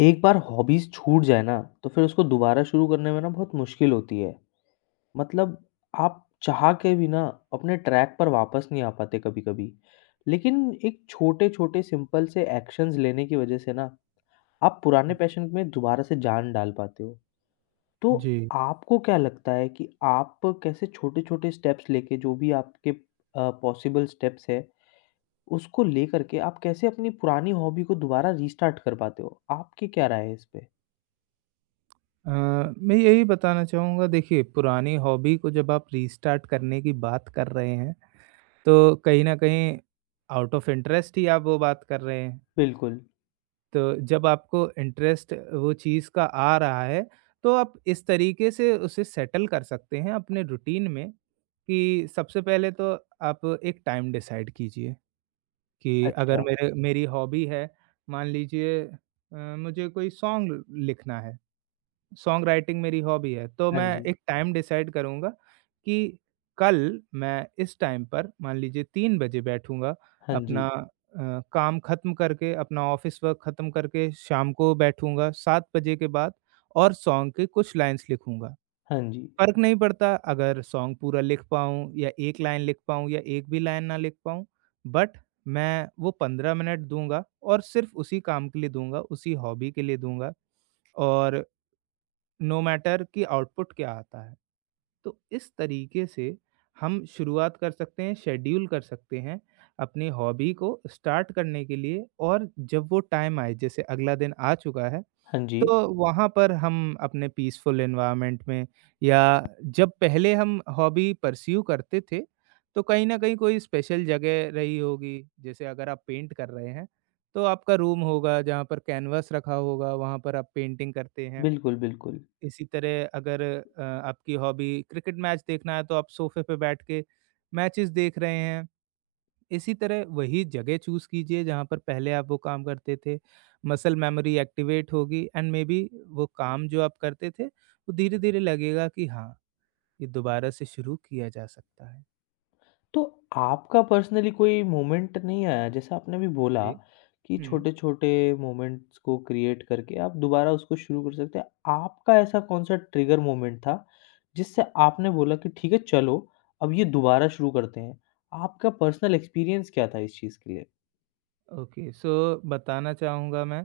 एक बार हॉबीज़ छूट जाए ना, तो फिर उसको दोबारा शुरू करने में ना बहुत मुश्किल होती है। मतलब आप चाह के भी ना अपने ट्रैक पर वापस नहीं आ पाते कभी-कभी। लेकिन एक छोटे-छोटे सिंपल से एक्शंस लेने की वज़ह से ना आप पुराने पैशन में दोबारा से जान डाल पाते हो। तो जी। आपको क्या लगता है कि आप कैसे छोटे-छोटे स्टेप्स लेके जो भी आपके पॉसिबल स्टेप्स हैं, उसको लेकर के आप कैसे अपनी पुरानी हॉबी को दोबारा रीस्टार्ट कर पाते हो? आपकी क्या राय है इस पे? मैं यही बताना चाहूँगा देखिए पुरानी हॉबी को जब आप रीस्टार्ट करने की बात कर रहे हैं, तो कहीं न कहीं आउट ऑफ इंटरेस्ट ही आप वो बात कर रहे हैं। बिल्कुल। तो जब आपको इंटरेस्ट वो चीज़ का आ रहा है, तो आप इस तरीके से उसे सेटल कर सकते हैं अपने रूटीन में कि सबसे पहले तो आप एक टाइम डिसाइड कीजिए कि अगर अच्छा, मेरे मेरी हॉबी है, मान लीजिए मुझे कोई सॉन्ग लिखना है। सॉन्ग राइटिंग मेरी हॉबी है, तो हाँ मैं जी, एक टाइम डिसाइड करूँगा कि कल मैं इस टाइम पर मान लीजिए 3 बजे बैठूँगा हाँ जी, अपना काम ख़त्म करके, अपना ऑफ़िस वर्क ख़त्म करके शाम को बैठूँगा 7 बजे के बाद और सॉन्ग के कुछ लाइन्स लिखूँगा। हाँ जी, फ़र्क नहीं पड़ता अगर सॉन्ग पूरा लिख पाऊँ या 1 लाइन लिख पाऊँ या 1 भी लाइन ना लिख पाऊँ, बट मैं वो 15 मिनट दूँगा और सिर्फ़ उसी काम के लिए दूँगा, उसी हॉबी के लिए दूँगा और नो मैटर कि आउटपुट क्या आता है तो इस तरीके से हम शुरुआत कर सकते हैं शेड्यूल कर सकते हैं अपनी हॉबी को स्टार्ट करने के लिए और जब वो टाइम आए जैसे अगला दिन आ चुका है हाँ जी। तो वहाँ पर हम अपने पीसफुल एनवायरनमेंट में या जब पहले हम हॉबी परस्यू करते थे तो कहीं ना कहीं कोई स्पेशल जगह रही होगी जैसे अगर आप पेंट कर रहे हैं तो आपका रूम होगा जहाँ पर कैनवास रखा होगा वहाँ पर आप पेंटिंग करते हैं बिल्कुल, बिल्कुल। इसी तरह अगर आपकी हॉबी क्रिकेट मैच देखना है तो आप सोफे पे बैठ के मैचेस देख रहे हैं। इसी तरह वही जगह चूज़ कीजिए जहाँ पर पहले आप वो काम करते थे। मसल मेमोरी एक्टिवेट होगी एंड मे बी वो काम जो आप करते थे वो धीरे-धीरे लगेगा कि हाँ, ये दोबारा से शुरू किया जा सकता है। तो आपका पर्सनली कोई मोमेंट नहीं आया जैसे आपने अभी बोला जी। कि हुँ, छोटे-छोटे मोमेंट्स को क्रिएट करके आप दोबारा उसको शुरू कर सकते हैं। आपका ऐसा कौन-सा ट्रिगर मोमेंट था जिससे आपने बोला कि ठीक है चलो, अब ये दोबारा शुरू करते हैं। आपका पर्सनल एक्सपीरियंस क्या था इस चीज़ के लिए? ओके सो बताना चाहूँगा मैं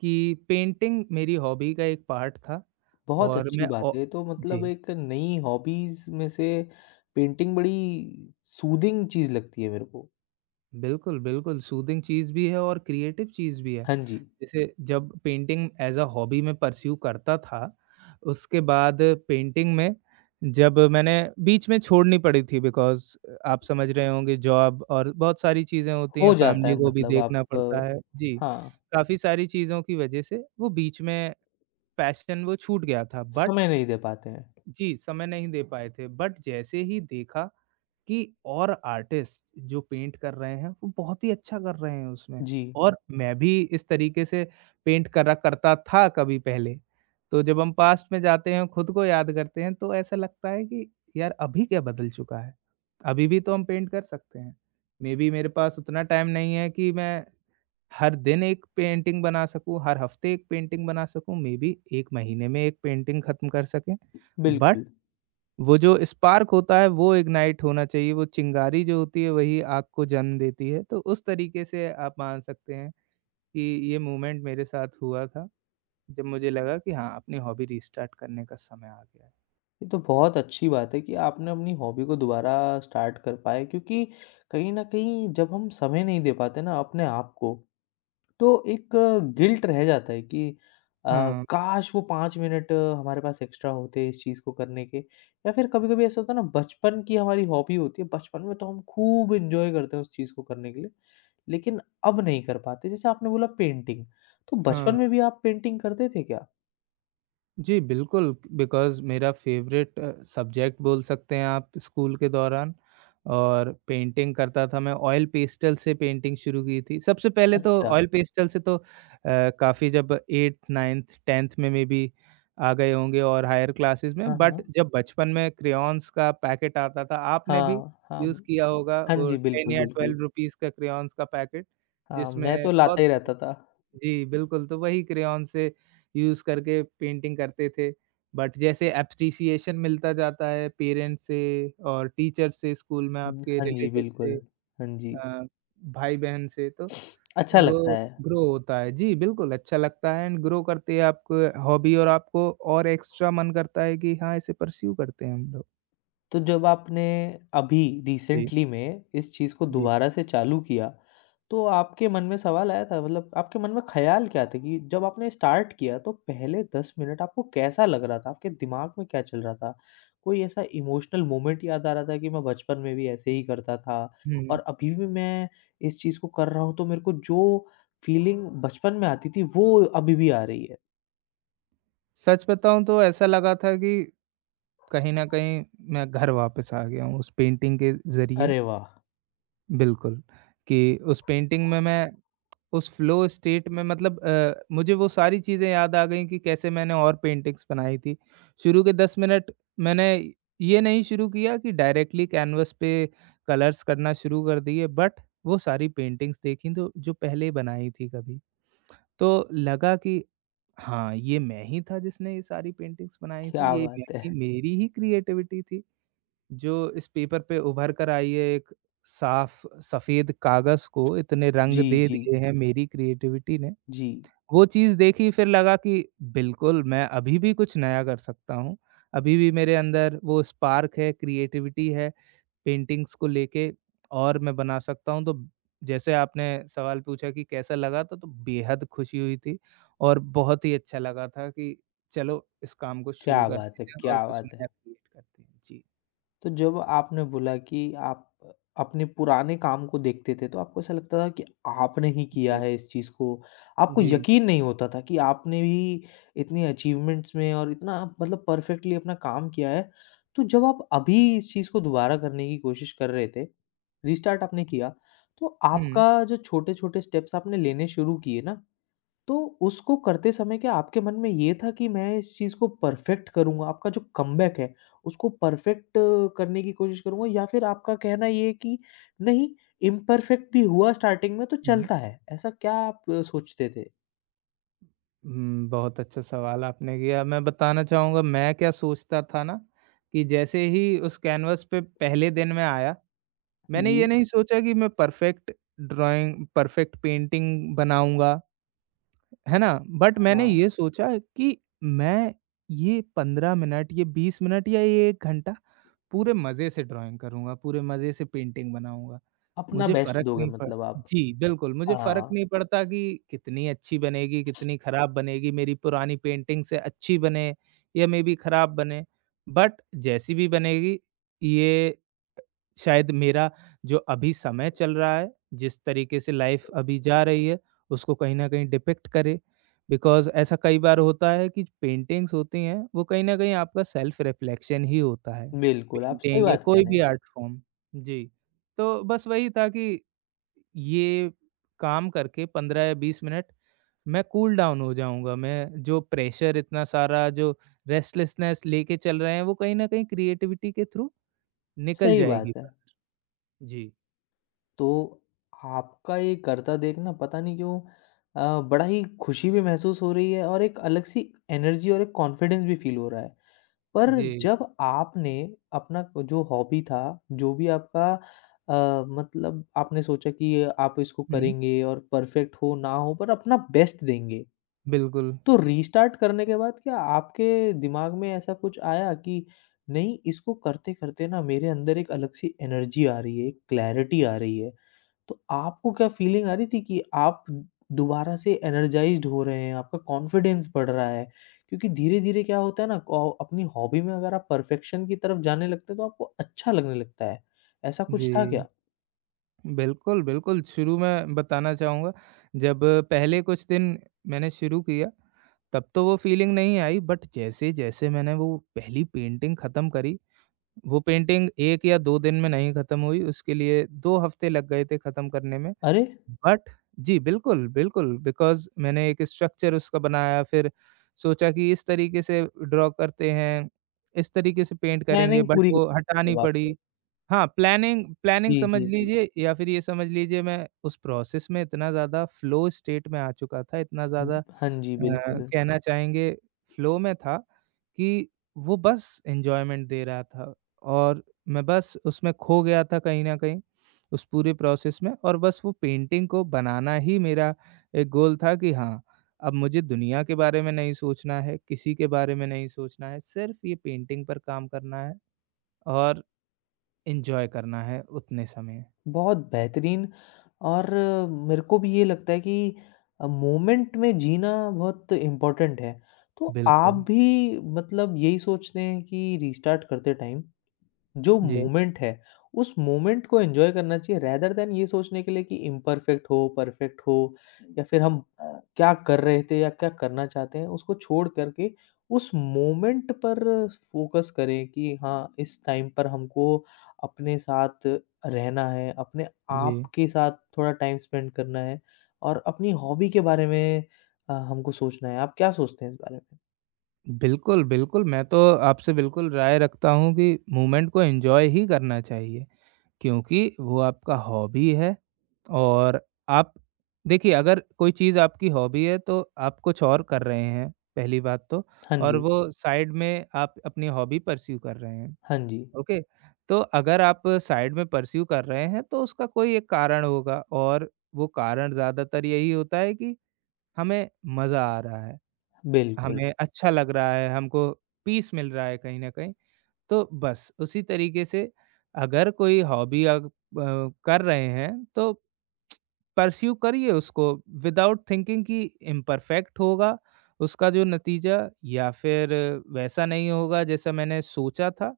कि पेंटिंग मेरी हॉबी का एक पार्ट था बहुत और अच्छी मैं बात औ है। तो मतलब जी। एक नई हॉबीज़ में से पेंटिंग बड़ी सूदिंग चीज़ लगती है मेरे को। बिल्कुल, बिल्कुल, सूदिंग चीज़ भी है और क्रिएटिव चीज़ भी है। हाँ जी, जैसे जब पेंटिंग एज़ अ हॉबी मैं परस्यू करता था, उसके बाद पेंटिंग में जब मैंने बीच में छोड़नी पड़ी थी बिकॉज़ आप समझ रहे होंगे जॉब और बहुत सारी चीज़ें होती हैं, हो जाता फैमिली है को भी मतलब आप देखना पड़ता है। जी, हाँ, काफ़ी सारी चीज़ों की वजह से वो बीच में पैशन वो छूट गया था बट समय नहीं दे पाते हैं। जी, समय नहीं दे पाए थे बट जैसे ही देखा कि और आर्टिस्ट जो पेंट कर रहे हैं, वो बहुत ही अच्छा कर रहे हैं उसमें जी, और मैं भी इस तरीके से पेंट करा करता था कभी पहले। तो जब हम पास्ट में जाते हैं, खुद को याद करते हैं, तो ऐसा लगता है कि यार अभी क्या बदल चुका है? अभी भी तो हम पेंट कर सकते हैं। मेबी मेरे पास उतना टाइम नहीं है कि मैं हर दिन एक पेंटिंग बना सकूँ, हर हफ्ते एक पेंटिंग बना सकूँ, मेबी 1 महीने में एक पेंटिंग खत्म कर सकें। बट बिल्कुल। वो जो स्पार्क होता है वो इग्नाइट होना चाहिए, वो चिंगारी जो होती है वही आग को जन्म देती है। तो उस तरीके से आप मान सकते हैं कि ये मूवमेंट मेरे साथ हुआ था, जब मुझे लगा कि हाँ, अपनी हॉबी रिस्टार्ट करने का समय आ गया है। ये तो बहुत अच्छी बात है कि आपने अपनी हॉबी को दोबारा स्टार्ट कर पाए क्योंकि कहीं न कहीं जब हम समय नहीं दे पाते ना अपने आप को, तो एक गिल्ट रह जाता है कि अ, हाँ, काश वो 5 मिनट हमारे पास एक्स्ट्रा होते इस चीज़ को करने के या फिर कभी-कभी ऐसा होता है ना बचपन की हमारी हॉबी होती है, बचपन में तो हम खूब एन्जॉय करते हैं उस चीज़ को करने के लिए। लेकिन अब नहीं कर पाते। जैसे आपने बोला पेंटिंग, तो हाँ। बचपन में भी आप पेंटिंग करते थे क्या? जी, बिल्कुल बिकॉज़ मेरा फ़ेवरेट सब्जेक्ट बोल सकते हैं आप स्कूल के दौरान और पेंटिंग करता था मैं, ऑयल पेस्टल से पेंटिंग शुरू की थी। सबसे पहले तो अच्छा। ऑयल पेस्टल से तो काफ़ी जब 8th, 9th, 10th में मेबी आ गए होंगे और हायर क्लासेस में, हाँ, बट हाँ। जब बचपन में क्रेयॉन्स का पैकेट आता था, आपने भी हाँ, हाँ। यूज़ किया होगा हाँ वो जी, 10 बिल्कुल, या बिल्कुल। ₹12 का क्रेयॉन्स का पैकेट, हाँ, मैं जिसमें तो लाता बहुत ही रहता था। जी, बिल्कुल, तो वही क्रेयॉन से यूज़ करके पेंटिंग करते थे, बट जैसे एप्रिसिएशन मिलता जाता है पेरेंट्स से और टीचर से, स्कूल में हुँ, आपके हाँ जी, रिलेटिव बिल्कुल। से हाँ जी, अ, भाई-बहन से, तो अच्छा लगता वो है। ग्रो होता है। जी, बिल्कुल, अच्छा लगता है एंड ग्रो करती है आपको हॉबी और आपको और एक्स्ट्रा मन करता है कि हाँ, इसे परस्यू करते हैं हम लोग। तो जब आपने अभी जी, रिसेंटली में इस चीज़ को जी। दोबारा से चालू किया, तो आपके मन में सवाल आया था मतलब आपके मन में ख़्याल क्या थे कि जब आपने स्टार्ट किया तो पहले 10 मिनट आपको कैसा लग रहा था? आपके दिमाग में क्या चल रहा था? कोई ऐसा इमोशनल मोमेंट याद आ रहा था कि मैं बचपन में भी ऐसे ही करता था हुँ, और अभी भी मैं इस चीज़ को कर रहा हूँ तो मेरे को जो फीलिंग बचपन में आती थी वो अभी भी आ रही है? सच बताऊँ तो ऐसा लगा था कि कहीं न कहीं मैं घर वापस आ गया हूँ उस पेंटिंग के ज़रिए। अरे वाह! बिल्कुल, कि उस पेंटिंग में मैं उस फ़्लो स्टेट में मतलब मुझे वो सारी चीज़ें याद आ गईं कि कैसे मैंने और पेंटिंग्स बनाई थी। शुरू के 10 मिनट मैंने ये नहीं शुरू किया कि डायरेक्टली कैनवस पे कलर्स करना शुरू कर दिए बट वो सारी पेंटिंग्स देखी तो जो पहले बनाई थी कभी। तो लगा कि हाँ, ये मैं ही था जिसने ये सारी पेंटिंग्स बनाई थी, क्या ये मैं बात है। ही मेरी ही क्रिएटिविटी थी। जो इस पेपर पे उभर कर आई है एक साफ सफेद कागज को इतने रंग जी, दे हुँ। जी, दिए हैं मेरी क्रिएटिविटी ने, जी। वो चीज़ देखी फिर लगा कि बिल्कुल मैं अभी भी कुछ नया कर सकता हूँ। अभी भी मेरे अंदर वो स्पार्क है, क्रिएटिविटी है पेंटिंग्स को लेके और मैं बना सकता हूँ। तो जैसे आपने सवाल पूछा कि कैसा लगा था, तो बेहद खुशी हुई थी और बहुत ही अच्छा लगा था कि चलो इस काम को शुरू क्या बात करते है, हैं और क्या कुछ बात है! नया क्रिएट करते हैं। जी। तो जब आपने बोला कि आप अपने पुराने काम को देखते थे, तो आपको ऐसा लगता था कि आपने ही किया जी। है इस चीज़ को। आपको जी। यकीन नहीं होता था कि आपने भी इतनी अचीवमेंट्स में और इतना मतलब परफेक्टली अपना काम किया है। तो जब आप अभी इस चीज़ को दोबारा करने की कोशिश कर रहे थे, रीस्टार्ट आपने किया, तो हुँ, आपका जो छोटे-छोटे स्टेप्स आपने लेने शुरू किए ना, तो उसको करते समय क्या आपके मन में ये था कि मैं इस चीज़ को परफ़ेक्ट करूँगा? आपका जो कमबैक है, उसको परफ़ेक्ट करने की कोशिश करूँगा या फिर आपका कहना ये है कि नहीं इम्परफ़ेक्ट भी हुआ स्टार्टिंग में तो हुँ। चलता है, ऐसा क्या आप सोचते थे? बहुत अच्छा सवाल आपने किया। मैं बताना चाहूँगा मैं क्या सोचता था ना कि जैसे ही उस कैनवास पे पहले दिन मैं आया, मैंने ये जी, नहीं सोचा कि मैं परफ़ेक्ट ड्राइंग परफ़ेक्ट पेंटिंग बनाऊँगा, है ना? बट मैंने हाँ। ये सोचा कि मैं ये 15 मिनट, ये 20 मिनट या ये 1 घंटा पूरे मज़े से ड्राइंग करूँगा, पूरे मज़े से पेंटिंग बनाऊँगा। अपना मुझे बेस्ट फ़र्क दोगे नहीं पड़ मतलब आप। जी, बिल्कुल, मुझे फ़र्क हाँ, नहीं पड़ता कि कितनी अच्छी बनेगी, कितनी खराब बनेगी, मेरी पुरानी पेंटिंग से अच्छी बने या मेबी खराब बने। बट जैसी भी बनेगी, ये शायद मेरा जो अभी समय चल रहा है, जिस तरीके से लाइफ़ अभी जा रही है, उसको कहीं न कहीं डिपिक्ट करे। बिकॉज़ ऐसा कई बार होता है कि पेंटिंग्स होती हैं, वो कहीं न कहीं आपका सेल्फ रिफ्लेक्शन ही होता है, बिल्कुल, आप सही पेंटिंग या बात कह कोई रहे भी हैं। Art form. जी, तो बस वही था कि ये काम करके 15 या 20 मिनट मैं कूल डाउन हो जाऊँगा। मैं जो प्रेशर इतना सारा जो रेस्टलेसनेस लेके चल रहे हैं वो कहीं न कहीं क्रिएटिविटी के थ्रू निकल सही जाएगी। बात है। जी, तो आपका ये करता देख ना पता नहीं क्यों बड़ा ही खुशी भी महसूस हो रही है और एक अलग-सी एनर्जी और एक कॉन्फिडेंस भी फ़ील हो रहा है। पर जी। जब आपने अपना जो हॉबी था, जो भी आपका मतलब आपने सोचा कि ये आप इसको हुँ, करेंगे और परफ़ेक्ट हो, ना हो पर अपना बेस्ट देंगे। बिल्कुल। तो रीस्टार्ट करने के बाद क्या आपके दिमाग में ऐसा कुछ आया कि नहीं इसको करते-करते ना मेरे अंदर एक अलग-सी एनर्जी आ रही है, एक क्लैरिटी आ रही है? तो आपको क्या फीलिंग आ रही थी कि आप दोबारा से एनर्जाइज़्ड हो रहे हैं, आपका कॉन्फिडेंस बढ़ रहा है? क्योंकि धीरे-धीरे क्या होता है ना कौ अपनी हॉबी में अगर आप परफेक्शन की तरफ जाने लगते हैं, तो आपको अच्छा लगने लगता है। ऐसा कुछ था जी, क्या? बिल्कुल, बिल्कुल। शुरू में बताना चाहूँगा जब पहले कुछ दिन मैंने शुरू किया तब तो वो फीलिंग नहीं आई बट जैसे-जैसे मैंने वो पहली पेंटिंग ख़त्म करी वो पेंटिंग 1 या 2 दिन में नहीं खत्म हुई, उसके लिए 2 हफ्ते लग गए थे खत्म करने में। अरे! बट जी, बिल्कुल, बिल्कुल बिकॉज़ मैंने एक स्ट्रक्चर उसका बनाया, फिर सोचा कि इस तरीके से ड्रॉ करते हैं, इस तरीके से पेंट करेंगे प्लानिंग बट पूरी कर वो हटानी मतलब आपने। पड़ी। हाँ, प्लानिंग प्लानिंग जी, समझ जी, जी। लीजिए या फिर ये समझ लीजिए मैं उस प्रोसेस में इतना ज़्यादा फ्लो स्टेट में आ चुका था, इतना हुँ, ज़्यादा हाँ जी, अ, बिल्कुल। कहना चाहेंगे फ्लो में था कि वो बस एन्जॉयमेंट दे रहा था और मैं बस उसमें खो गया था कहीं न कहीं, उस पूरे प्रोसेस में और बस वो पेंटिंग को बनाना ही मेरा एक गोल था कि हाँ, अब मुझे दुनिया के बारे में नहीं सोचना है, किसी के बारे में नहीं सोचना है, सिर्फ़ ये पेंटिंग पर काम करना है और एन्जॉय करना है उतने समय। बहुत बेहतरीन और मेरे को भी ये लगता है कि मोमेंट में जीना बहुत इम्पोर्टेंट है। तो आप बिल्कुल। भी मतलब यही सोचते हैं कि रिस्टार्ट करते टाइम जो जी, मोमेंट है, उस मोमेंट को एन्जॉय करना चाहिए रेदर दैन ये सोचने के लिए कि इम्परफेक्ट हो, परफेक्ट हो या फिर हम हाँ। क्या कर रहे थे या क्या करना चाहते हैं, उसको छोड़ कर के उस मोमेंट पर फ़ोकस करें कि हाँ, इस टाइम पर हमको अपने साथ रहना है, अपने जी। आप के साथ थोड़ा टाइम स्पेंड करना है और अपनी हॉबी के बारे में हमको सोचना है। आप क्या सोचते हैं इस बारे में? बिल्कुल, बिल्कुल, मैं तो आपसे बिल्कुल राय रखता हूँ कि मूवमेंट को एन्जॉय ही करना चाहिए, क्योंकि वो आपका हॉबी है और आप देखिए अगर कोई चीज़ आपकी हॉबी है तो आप कुछ और कर रहे हैं, पहली बात तो हाँ और जी, वो साइड में आप अपनी हॉबी परस्यू कर रहे हैं, हाँ जी, ओके? तो अगर आप साइड में परस्यू कर रहे हैं तो उसका कोई एक कारण होगा और वो कारण ज़्यादातर यही होता है कि हमें मज़ा आ रहा है। बिल्कुल, हमें अच्छा लग रहा है, हमको पीस मिल रहा है कहीं न कहीं। तो बस उसी तरीके से अगर कोई हॉबी आप कर रहे हैं तो परस्यू करिए उसको विदाउट थिंकिंग कि इम्परफेक्ट होगा उसका जो नतीजा या फिर वैसा नहीं होगा जैसा मैंने सोचा था।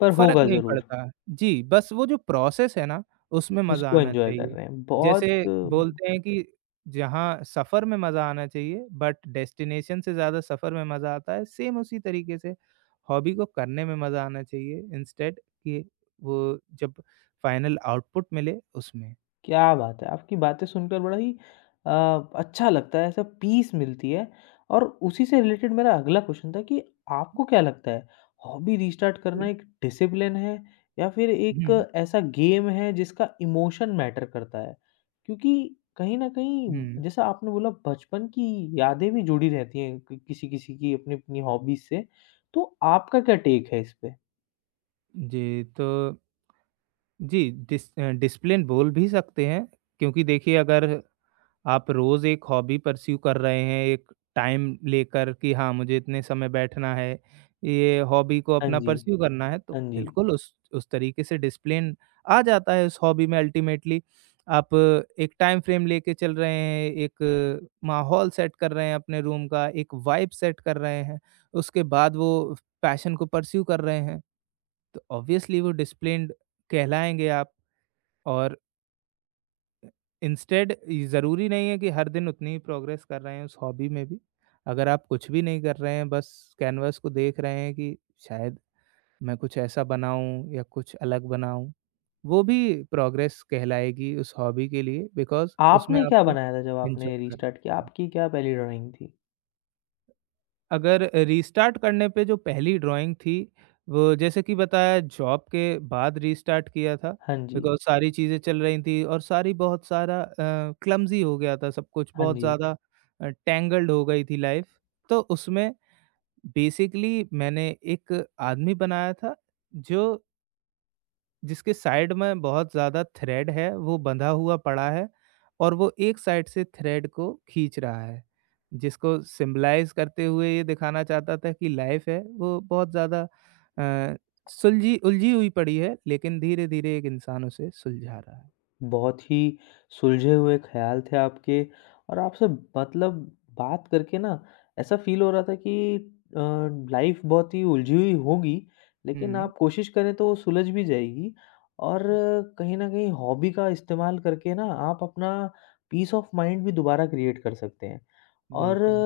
पर फ़र्क होगा नहीं ज़रूर। पड़ता। जी, बस वो जो प्रोसेस है ना, उसमें मज़ा उसको आना एन्जॉय कर चाहिए। रहे हैं। बहुत जैसे बोलते हैं कि जहाँ सफ़र में मज़ा आना चाहिए, बट डेस्टिनेशन से ज़्यादा सफ़र में मज़ा आता है, सेम उसी तरीके से हॉबी को करने में मज़ा आना चाहिए इंस्टेड कि वो जब फाइनल आउटपुट मिले उसमें। क्या बात है! आपकी बातें सुनकर बड़ा ही अ, अच्छा लगता है, ऐसा पीस मिलती है और उसी से रिलेटेड मेरा अगला क्वेश्चन था कि आपको क्या लगता है, हॉबी रिस्टार्ट जी। करना एक डिसिप्लिन है या फिर एक हुँ, ऐसा गेम है जिसका इमोशन मैटर करता है? क्योंकि कहीं न हुँ। कहीं जैसा आपने बोला बचपन की यादें भी जुड़ी रहती हैं कि किसी-किसी की अपनी-अपनी हॉबीज़ से, तो आपका क्या टेक है इस पे? जी, तो जी, डिसिप्लिन बोल भी सकते हैं क्योंकि देखिए अगर आप रोज़ एक हॉबी परस्यू कर रहे हैं, एक टाइम लेकर कि हाँ, मुझे इतने समय बैठना है, ये हॉबी को हाँ अपना जी। परस्यू करना है, तो हाँ जी। बिल्कुल उस तरीके से डिसिप्लिन आ जाता है उस हॉबी में अल्टीमेटली। आप एक टाइम फ्रेम लेके चल रहे हैं, एक माहौल सेट कर रहे हैं अपने रूम का, एक वाइब सेट कर रहे हैं, उसके बाद वो पैशन को परस्यू कर रहे हैं, तो ऑब्वियसली वो डिसिप्लिन्ड कहलाएँगे आप और इंस्टेड ज़रूरी नहीं है कि हर दिन उतनी ही प्रोग्रेस कर रहे हैं उस हॉबी में भी। अगर आप कुछ भी नहीं कर रहे हैं, बस कैनवास को देख रहे हैं कि शायद मैं कुछ ऐसा बनाऊँ या कुछ अलग बनाऊँ, वो भी प्रोग्रेस कहलाएगी उस हॉबी के लिए बिकॉज़ उसमें आपने क्या आपको बनाया था जब आपने एन्जॉय करना रीस्टार्ट किया? चाहिए। आपकी क्या पहली ड्राइंग थी? अगर रीस्टार्ट करने पे जो पहली ड्राइंग थी, वो जैसे कि बताया जॉब के बाद रीस्टार्ट किया था, हाँ जी, बिकॉज़ सारी चीज़ें चल रही थी और सारी बहुत सारा क्लमज़ी हो गया था सब कुछ, हाँ बहुत जी। ज़्यादा टैंगल्ड हो गई थी लाइफ़। तो उसमें बेसिकली मैंने एक आदमी बनाया था जो जिसके साइड में बहुत ज़्यादा थ्रेड है, वो बंधा हुआ पड़ा है और वो एक साइड से थ्रेड को खींच रहा है। जिसको सिम्बलाइज़ करते हुए ये दिखाना चाहता था कि लाइफ़ है वो बहुत ज़्यादा अ, सुलझी उलझी हुई पड़ी है, लेकिन धीरे-धीरे एक इंसान उसे सुलझा रहा है। बहुत ही सुलझे हुए ख्याल थे आपके और आपसे मतलब बात करके ना ऐसा फील हो रहा था कि अ, लाइफ बहुत ही उलझी हुई होगी, लेकिन हुँ, आप कोशिश करें तो वो सुलझ भी जाएगी और कहीं न कहीं हॉबी का इस्तेमाल करके ना आप अपना पीस ऑफ माइंड भी दोबारा क्रिएट कर सकते हैं। और बिल्कुल।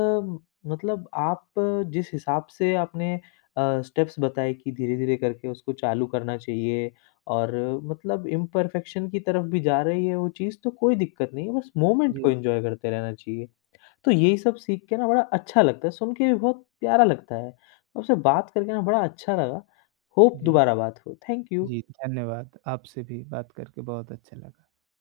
मतलब आप जिस हिसाब से आपने स्टेप्स बताए कि धीरे-धीरे करके उसको चालू करना चाहिए और मतलब इम्परफेक्शन की तरफ भी जा रही है वो चीज़ तो कोई दिक्कत नहीं है, बस मोमेंट को जी, एन्जॉय करते रहना चाहिए। तो यही सब सीख के ना बड़ा अच्छा लगता है, सुन के भी बहुत प्यारा लगता है। आपसे बात करके ना बड़ा अच्छा लगा। होप जी, दोबारा बात हो। Thank you. जी, धन्यवाद। आपसे भी बात करके बहुत अच्छा लगा।